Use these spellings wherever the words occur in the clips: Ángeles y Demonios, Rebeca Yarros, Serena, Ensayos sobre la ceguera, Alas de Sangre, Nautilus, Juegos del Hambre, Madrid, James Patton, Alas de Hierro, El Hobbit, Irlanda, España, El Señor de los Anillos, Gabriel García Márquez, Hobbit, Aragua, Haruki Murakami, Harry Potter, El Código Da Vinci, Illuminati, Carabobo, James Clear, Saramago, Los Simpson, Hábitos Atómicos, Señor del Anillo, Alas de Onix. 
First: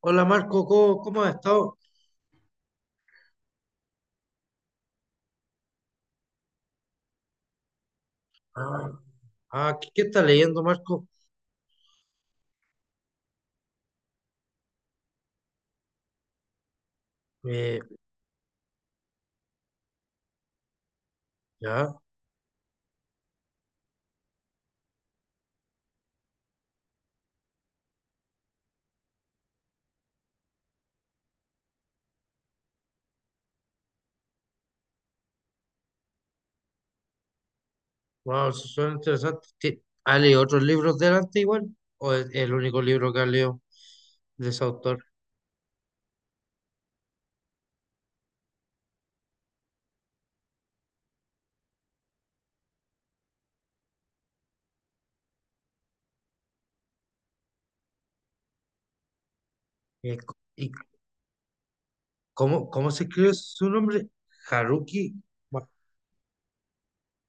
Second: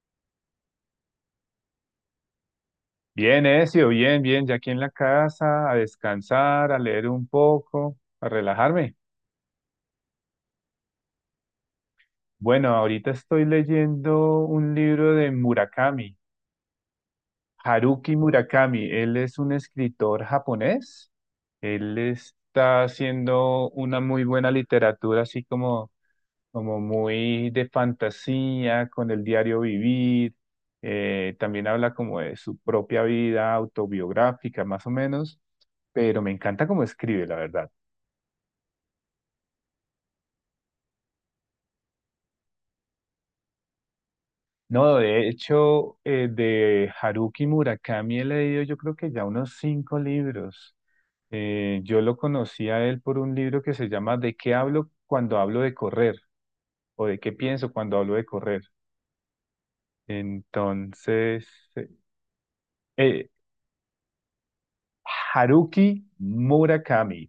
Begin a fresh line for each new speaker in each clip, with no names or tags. Hola Marco, ¿cómo has estado?
Bien, Ezio, bien, bien, ya aquí en la casa, a descansar, a leer un poco, a
Ah,
relajarme.
¿qué estás leyendo, Marco?
Bueno, ahorita estoy leyendo un libro de Murakami,
Eh,
Haruki Murakami. Él es un escritor japonés.
ya,
Él está haciendo una muy buena literatura, así como muy de fantasía, con el diario vivir. También habla como de su propia vida autobiográfica, más o menos, pero me encanta cómo escribe, la verdad.
wow, eso suena interesante. ¿Has leído otros libros delante igual? ¿O es el único libro que has leído de ese
No,
autor?
de hecho, de Haruki Murakami he leído yo creo que ya unos 5 libros. Yo lo conocí a él por un libro que se llama ¿De qué hablo cuando hablo de correr? O ¿De qué pienso cuando hablo de correr?
Eh, c- ¿Y
Entonces, eh,
cómo se
eh,
escribe su nombre? Haruki Mu-
Haruki Murakami.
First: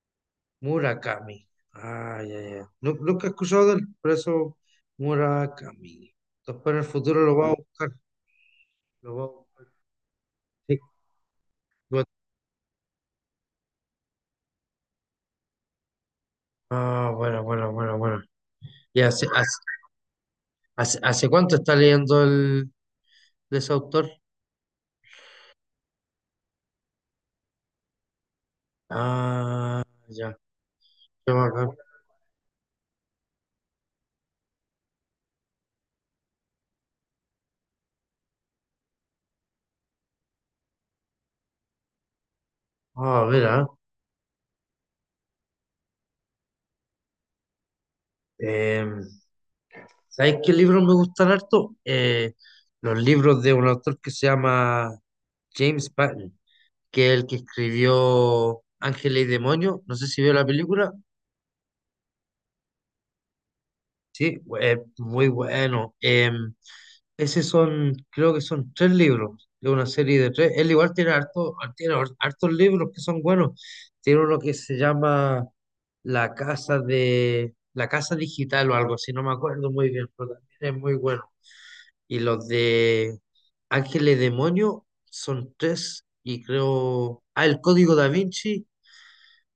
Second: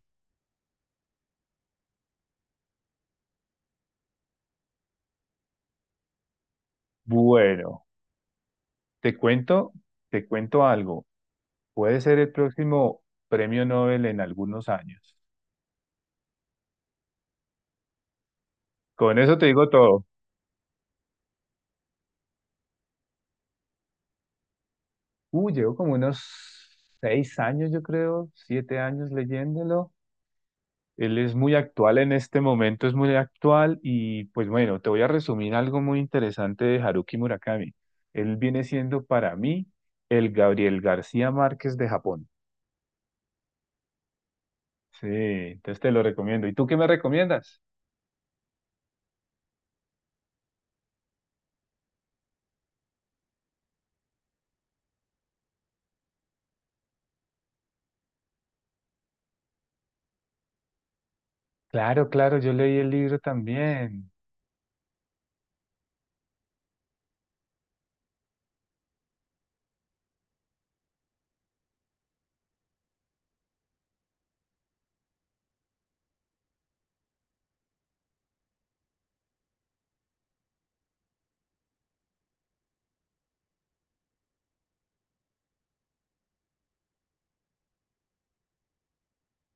Murakami. Ah, ya, ya. Nunca he escuchado del preso Murakami. Después en el futuro lo voy a
Bueno,
buscar. Lo
te
voy a buscar.
cuento, te cuento
Sí.
algo. Puede ser el próximo premio Nobel en algunos años.
Ah, bueno, bueno, bueno, bueno. Y
Con
así,
eso te digo todo.
¿hace cuánto está leyendo el, de ese autor?
Llevo como unos 6 años, yo creo, 7 años
Ah,
leyéndolo.
ya,
Él
qué
es muy
bacán.
actual en este momento, es muy actual y pues bueno, te voy a resumir algo muy interesante de Haruki Murakami. Él viene siendo para mí el Gabriel García Márquez de Japón.
Ah, a ver, ah.
Sí, entonces te lo recomiendo. ¿Y tú qué me recomiendas?
Eh, ¿Sabes qué libros me gustan harto? Los libros de un autor que se llama James Patton, que es el que escribió Ángeles y Demonios. No sé si vio la película.
Claro, claro, yo leí el libro también.
Sí, muy bueno. Ese son, creo que son tres libros de una serie de tres. Él igual tiene harto, tiene hartos libros que son buenos. Tiene uno que se llama La Casa de, La Casa Digital o algo así, no me acuerdo muy bien, pero también es muy bueno. Y los de Ángeles Demonio son tres, y creo. Ah, el Código Da Vinci,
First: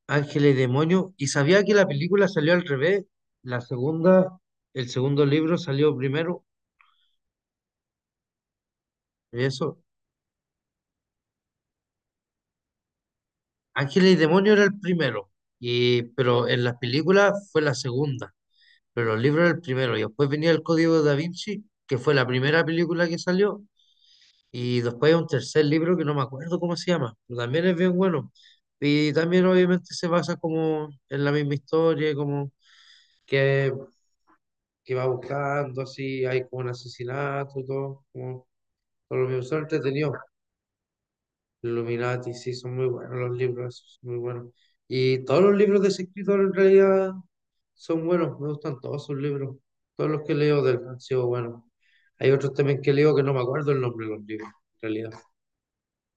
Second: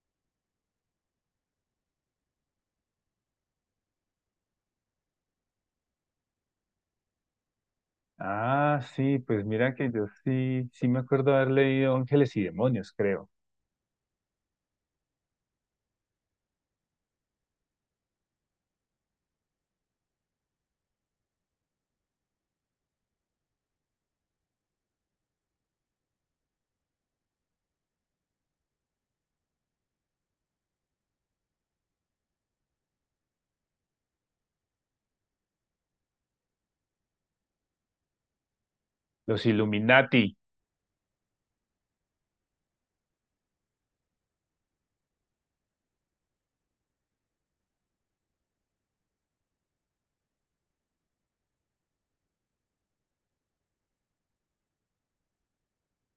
Ángeles Demonio. Y sabía que la película salió al revés. La segunda, el segundo libro salió primero.
Ah, sí,
Y
pues mira
eso,
que yo sí, sí me acuerdo haber leído Ángeles y Demonios, creo.
Ángeles y Demonios era el primero, y, pero en las películas fue la segunda, pero los libros era el primero, y después venía El Código de Da Vinci, que fue la primera película que salió, y después hay un tercer libro que no me acuerdo cómo se llama, pero también es bien bueno, y también obviamente se basa como en la misma historia, como que, que va buscando, así hay como un asesinato, y todo, como todo lo mismo,
Los
son entretenidos.
Illuminati.
Illuminati, sí, son muy buenos los libros, esos, son muy buenos. Y todos los libros de ese escritor en realidad son buenos, me gustan todos sus libros. Todos los que leo del han sido buenos. Hay otros también que leo que no me acuerdo el nombre de los libros, en realidad.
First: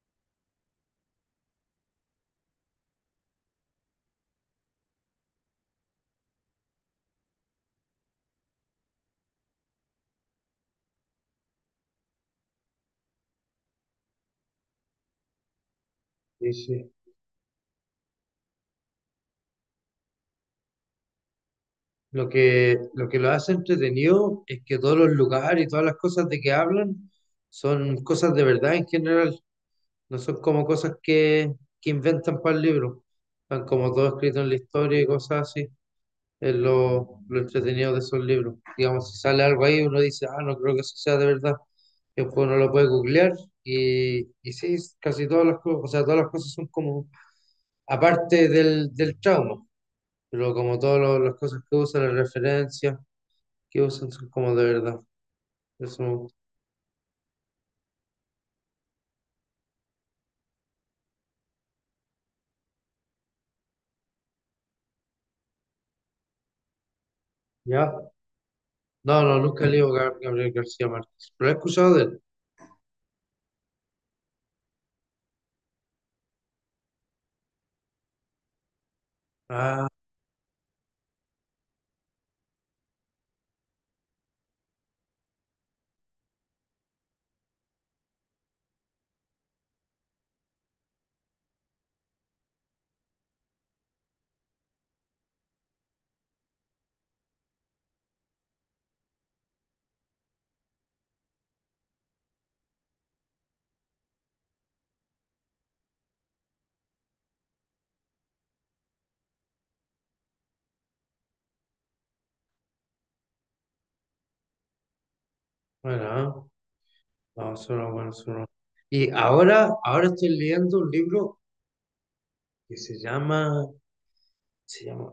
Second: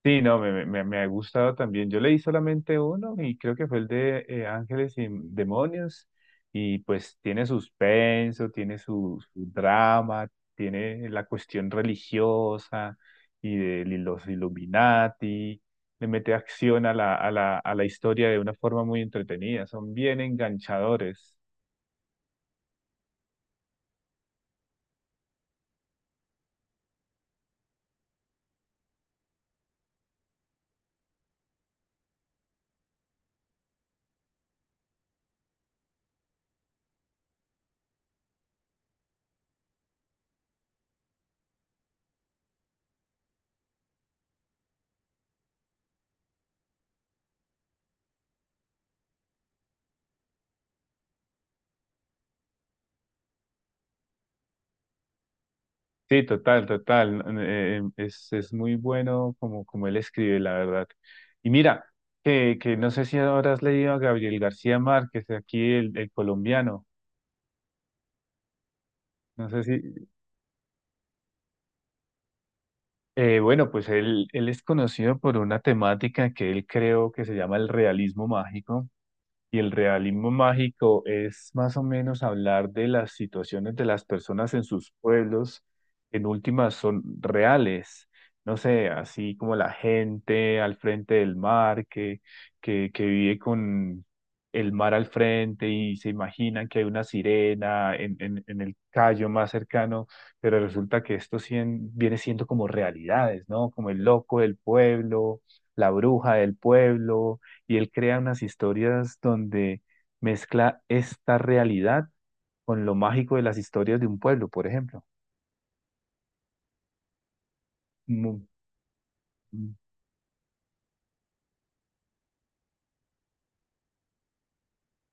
Sí, no, me ha gustado también. Yo leí solamente uno y creo que fue el de Ángeles y Demonios. Y pues tiene suspenso, tiene su drama, tiene la cuestión religiosa y de los Illuminati. Le mete
Sí,
acción
sí.
a la historia de una forma muy entretenida. Son bien enganchadores.
Lo que lo hace entretenido es que todos los lugares y todas las cosas de que hablan son cosas de verdad en general, no son como cosas que inventan para el libro, están como todo escrito en la historia y cosas así. Es lo entretenido de esos libros. Digamos, si sale algo ahí, uno dice, ah, no creo que eso sea de verdad. Después uno lo puede googlear y sí, casi todas las cosas, o sea, todas las cosas son como, aparte del trauma, pero como todas las cosas que usan, las referencias que usan son como de verdad. Eso, me
Sí,
gusta.
total, total, ¿no? Es muy bueno como él escribe, la verdad. Y mira, que no sé si ahora has leído a Gabriel García Márquez, aquí el colombiano.
¿Ya? No, no,
No sé
nunca he leído
si...
Gabriel García Márquez, pero he escuchado de él.
bueno, pues él es conocido por una temática que él creó que se llama el realismo mágico. Y el
Ah,
realismo mágico es más o menos hablar de las situaciones de las personas en sus pueblos, en últimas son reales, no sé, así como la gente al frente del mar, que vive con el mar al frente y se imaginan que hay una sirena en el callo más cercano, pero resulta que esto viene siendo como realidades, ¿no? Como el loco del pueblo, la bruja del pueblo y él crea unas historias donde mezcla esta realidad con lo mágico de las historias de un pueblo, por ejemplo.
bueno, ah. No, eso no, bueno, eso
Mu-
no. Y ahora estoy leyendo un libro que se llama se llama,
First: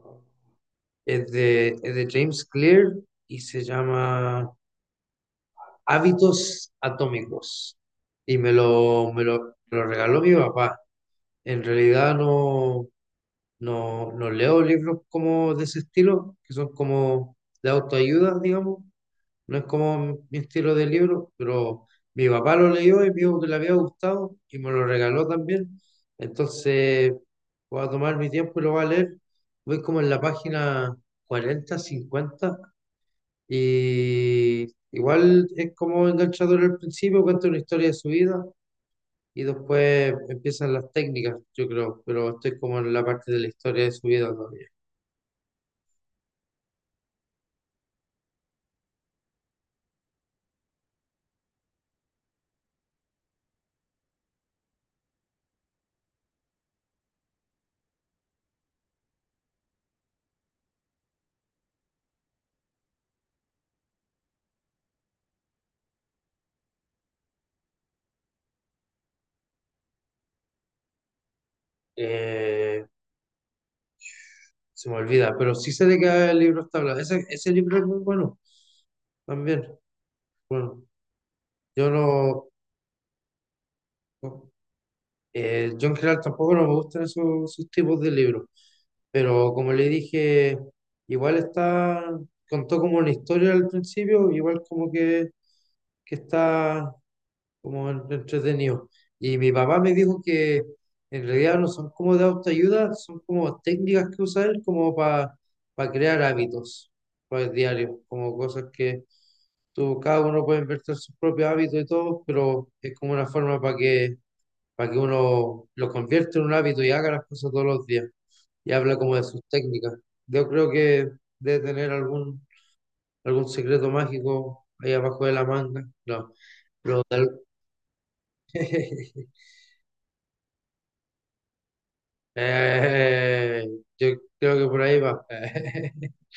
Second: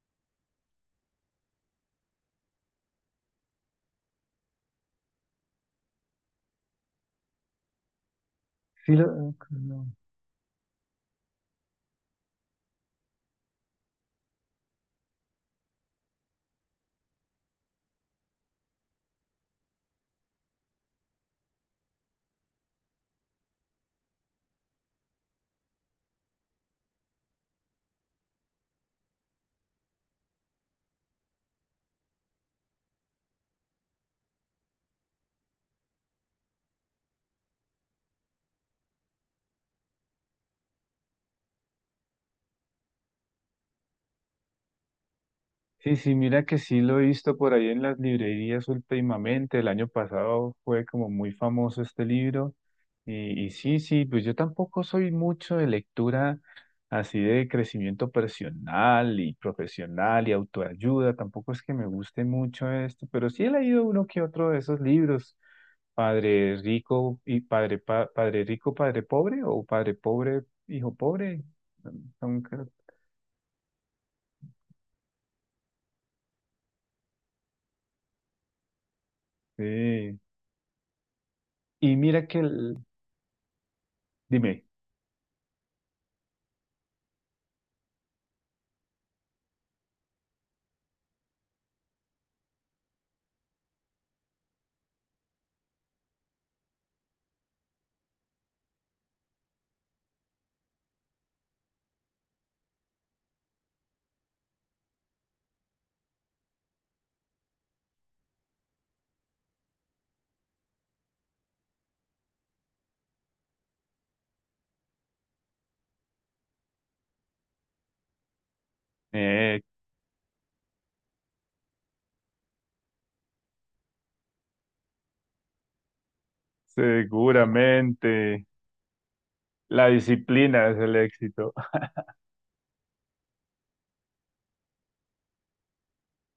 es de James Clear y se llama Hábitos Atómicos. Y me
Sí,
lo, me
ah, ok,
lo, me lo
no.
regaló mi papá. En realidad no, no leo libros como de ese estilo, que son como de autoayuda, digamos, no es como mi estilo de libro, pero mi papá lo leyó y me dijo que le había gustado y me lo regaló también. Entonces voy a tomar mi tiempo y lo voy a leer. Voy como en la página 40 50 y igual es como enganchador al principio, cuenta una historia de su vida y después empiezan las técnicas, yo creo, pero estoy como en la parte de la historia de su vida todavía.
Sí, sí, mira que sí lo he visto por ahí en las librerías últimamente. El año pasado fue como muy famoso este libro. Y sí, sí, pues yo tampoco soy mucho de lectura así de crecimiento personal y profesional y autoayuda. Tampoco es que me guste mucho esto, pero sí he leído uno que otro de esos libros. Padre rico y padre rico, padre pobre o padre pobre, hijo pobre. Son- creo-
Eh, se me olvida, pero sí sé de qué libro está hablando. Ese libro es muy bueno también.
Sí.
Bueno, yo
Y mira que
no, no,
dime.
yo en general tampoco no me gustan esos, esos tipos de libros, pero como le dije, igual está, contó como una historia al principio, igual como que está como entretenido. Y mi papá me dijo que en realidad no son como de autoayuda, son como técnicas que usa él como para crear hábitos para el diario, como cosas que tú, cada uno puede invertir sus propios hábitos y todo, pero es como una forma para para que uno lo convierta en un hábito y haga las cosas todos los días. Y habla como de sus
Eh,
técnicas. Yo creo que debe tener algún secreto mágico ahí abajo de la manga. No, pero tal-
Seguramente la disciplina es el éxito.
Eh, yo creo que por ahí va.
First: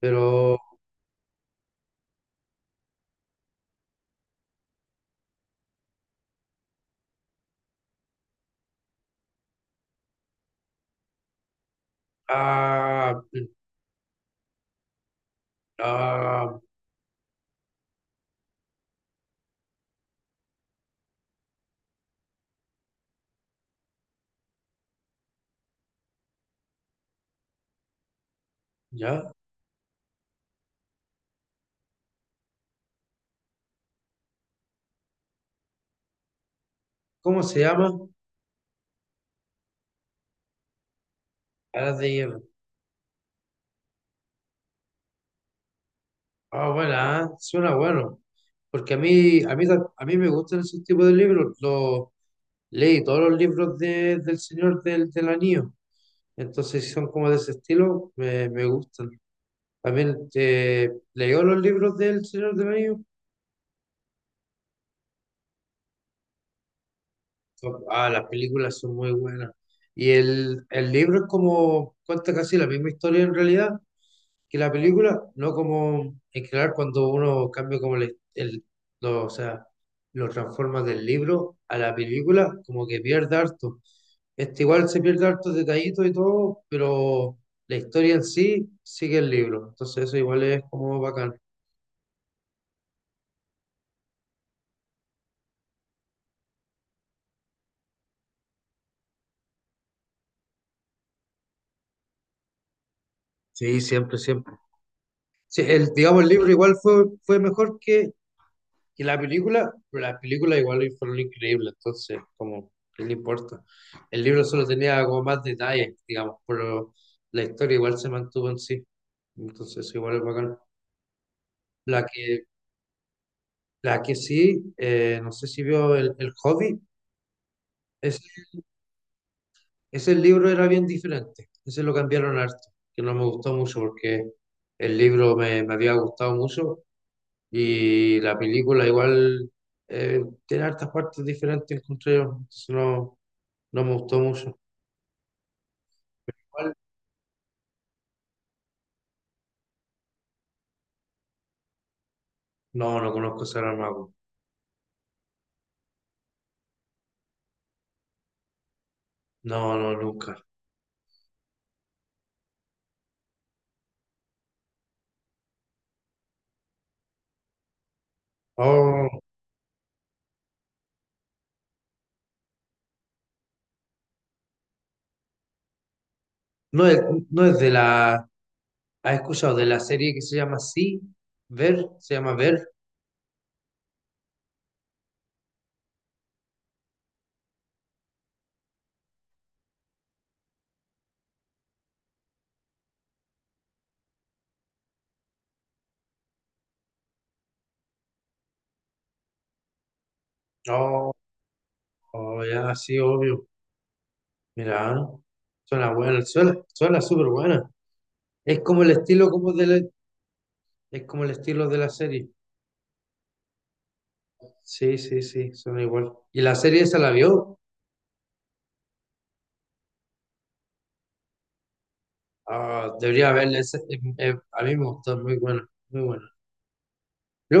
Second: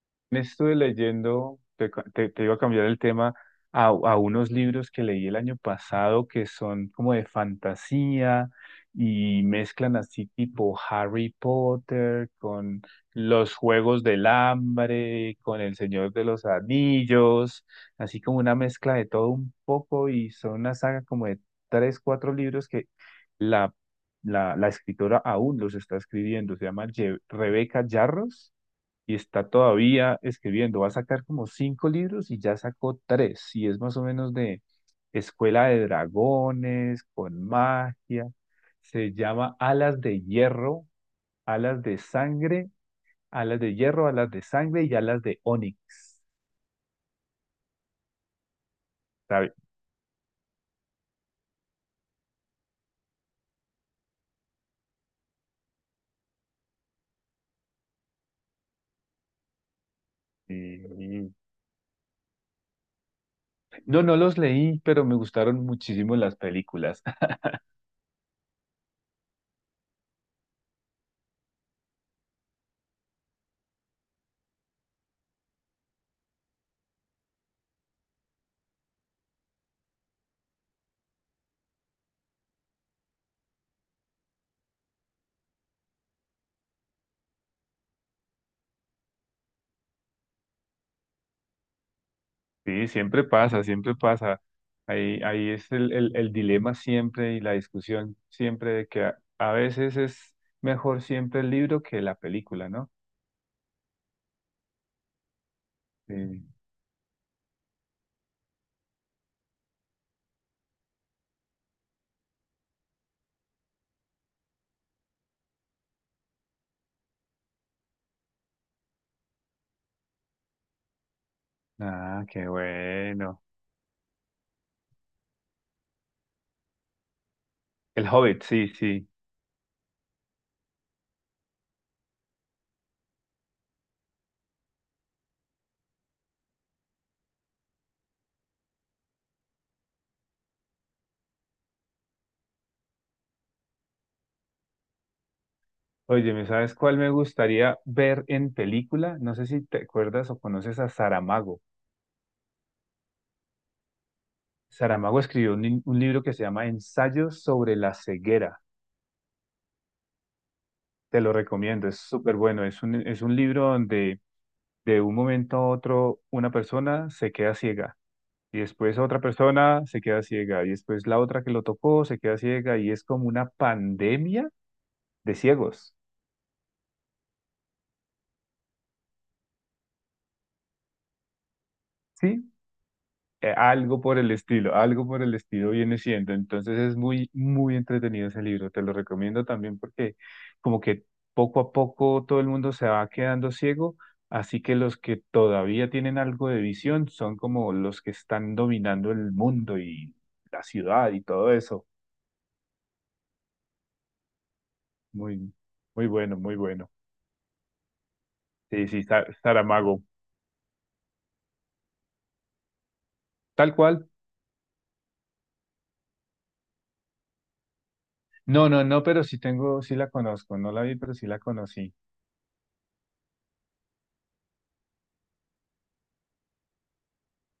Pero,
Estuve leyendo, te iba a cambiar el tema, a unos libros que leí el año pasado que son como de fantasía y mezclan así tipo Harry Potter con
ah,
los Juegos del Hambre, con El Señor de los
ah,
Anillos, así como una mezcla de todo un poco y son una saga como de 3, 4 libros que la, la escritora aún los está escribiendo, se llama Rebeca Yarros y
ya,
está todavía escribiendo. Va a sacar como 5 libros y ya sacó 3, y es más o menos de Escuela de Dragones,
¿cómo
con
se llama?
magia. Se llama Alas de
Alas de hierro.
Sangre, Alas de Hierro, Alas de Sangre y Alas de Onix.
Ah, bueno, ah, suena bueno. Porque
¿Sabe?
a mí me gustan esos tipos de libros. Los, leí todos los libros del Señor del, del Anillo. Entonces, si son como de ese estilo, me gustan. También
Y-
leyó los libros del Señor del Anillo.
No, no los leí, pero me gustaron muchísimo las películas.
Son- Ah, las películas son muy buenas. Y el libro es como, cuenta casi la misma historia en realidad que la película, no como en general cuando uno cambia como el, o sea, lo transforma del libro a la película, como que pierde harto. Este igual se pierde harto detallitos y todo, pero la historia en sí sigue el libro. Entonces eso igual es como bacán.
Sí, siempre pasa, siempre pasa. Ahí es el dilema siempre y la discusión siempre de que a veces es mejor siempre el libro que la película, ¿no?
Sí, siempre, siempre. Sí, el,
Sí.
digamos, el libro igual fue mejor que. Y la película, las películas igual fueron increíbles, entonces, como, ¿qué le importa? El libro solo tenía como más detalles, digamos, pero la historia igual se mantuvo en sí. Entonces, eso igual es bacán. La
Ah,
que,
qué bueno.
la que sí, no sé si vio el Hobbit,
El
es,
Hobbit, sí, sí.
ese libro era bien diferente. Ese lo cambiaron harto, que no me gustó mucho porque el libro me había gustado mucho y la película igual tiene hartas partes diferentes, encontré yo. Entonces, no. No me gustó mucho.
Oye, ¿me
¿Cuál?
sabes cuál me gustaría ver en película? No sé si te acuerdas o conoces a Saramago.
No, no conozco Sarah Mago.
Saramago escribió un libro que se llama Ensayos sobre la ceguera.
No, no, nunca.
Te lo recomiendo, es súper bueno. Es un libro donde de un momento a otro una persona se queda ciega y después
Oh,
otra persona se queda ciega y después la otra que lo tocó se queda ciega y es como una pandemia de ciegos,
no es, no es de la. ¿Has escuchado de la serie que se llama Sí? ¿Ver? ¿Se llama
¿sí?
Ver?
Algo por el estilo, algo por el estilo viene siendo. Entonces es muy, muy entretenido ese libro. Te lo recomiendo también porque como que poco a poco todo el mundo se va quedando ciego. Así que los que todavía tienen algo de visión son como los que están dominando el mundo y la
Oh,
ciudad y todo eso.
oh, ya, sí, obvio. Mira, ¿eh?
Muy,
Suena
muy
buena,
bueno,
suena,
muy bueno.
suena súper buena. Es como
Sí,
el
sí,
estilo como
Saramago.
es como el estilo de la serie.
Tal cual.
Sí, sí, sí, suena igual. ¿Y la serie esa la vio?
No, no, no, pero sí tengo, sí la conozco. No la vi, pero sí la conocí.
Ah, debería verla. Esa- a mí me gustó, muy buena, muy buena.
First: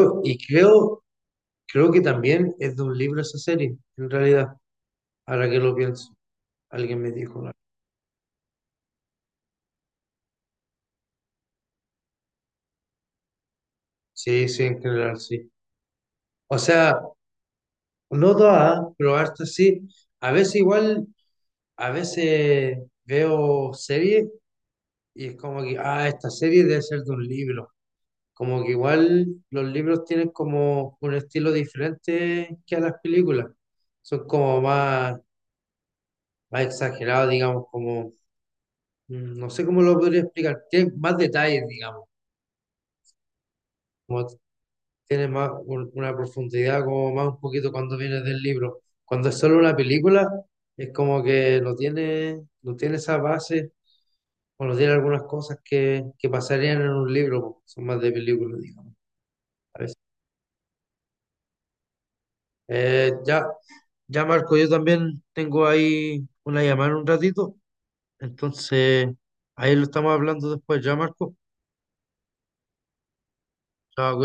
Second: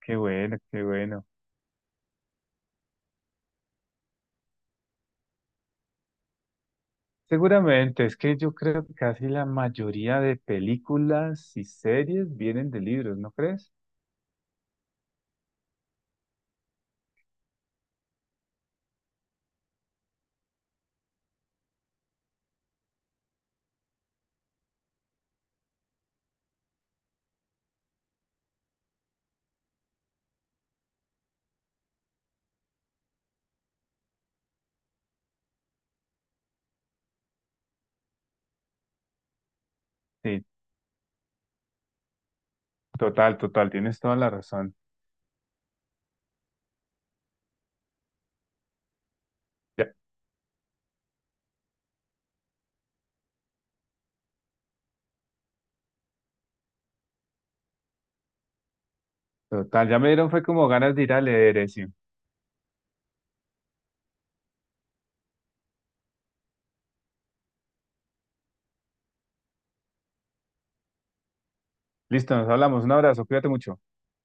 Qué
y
bueno, qué
creo
bueno.
creo que también es de un libro esa serie, en realidad, ahora que lo pienso. Alguien me dijo, ¿no?
Seguramente, es que yo creo que casi la mayoría de películas y series vienen de libros, ¿no crees?
Sí, sí, en general, sí. O sea, no todas, pero harta sí. A veces igual, a veces veo series y es como que, ah, esta serie debe ser de un libro. Como que igual los libros tienen como un estilo diferente que a las películas. Son como más, más exagerados, digamos, como, mm, no sé cómo lo podría
Sí,
explicar, tienen más detalles, digamos
total, total, tienes toda la razón.
tiene más una profundidad, como más un poquito cuando viene del libro. Cuando es solo una
Ya,
película, es como que no tiene, no tiene esa base o no tiene algunas cosas que pasarían en un libro, po. Son más de película, digamos. A
total,
veces.
ya me dieron, fue como ganas de ir a leer eso.
Ya, ya Marco, yo también tengo ahí una llamada en un ratito, entonces ahí lo estamos hablando después, ya Marco.
Listo, nos hablamos. Un abrazo, cuídate mucho.
Chao, cuídate.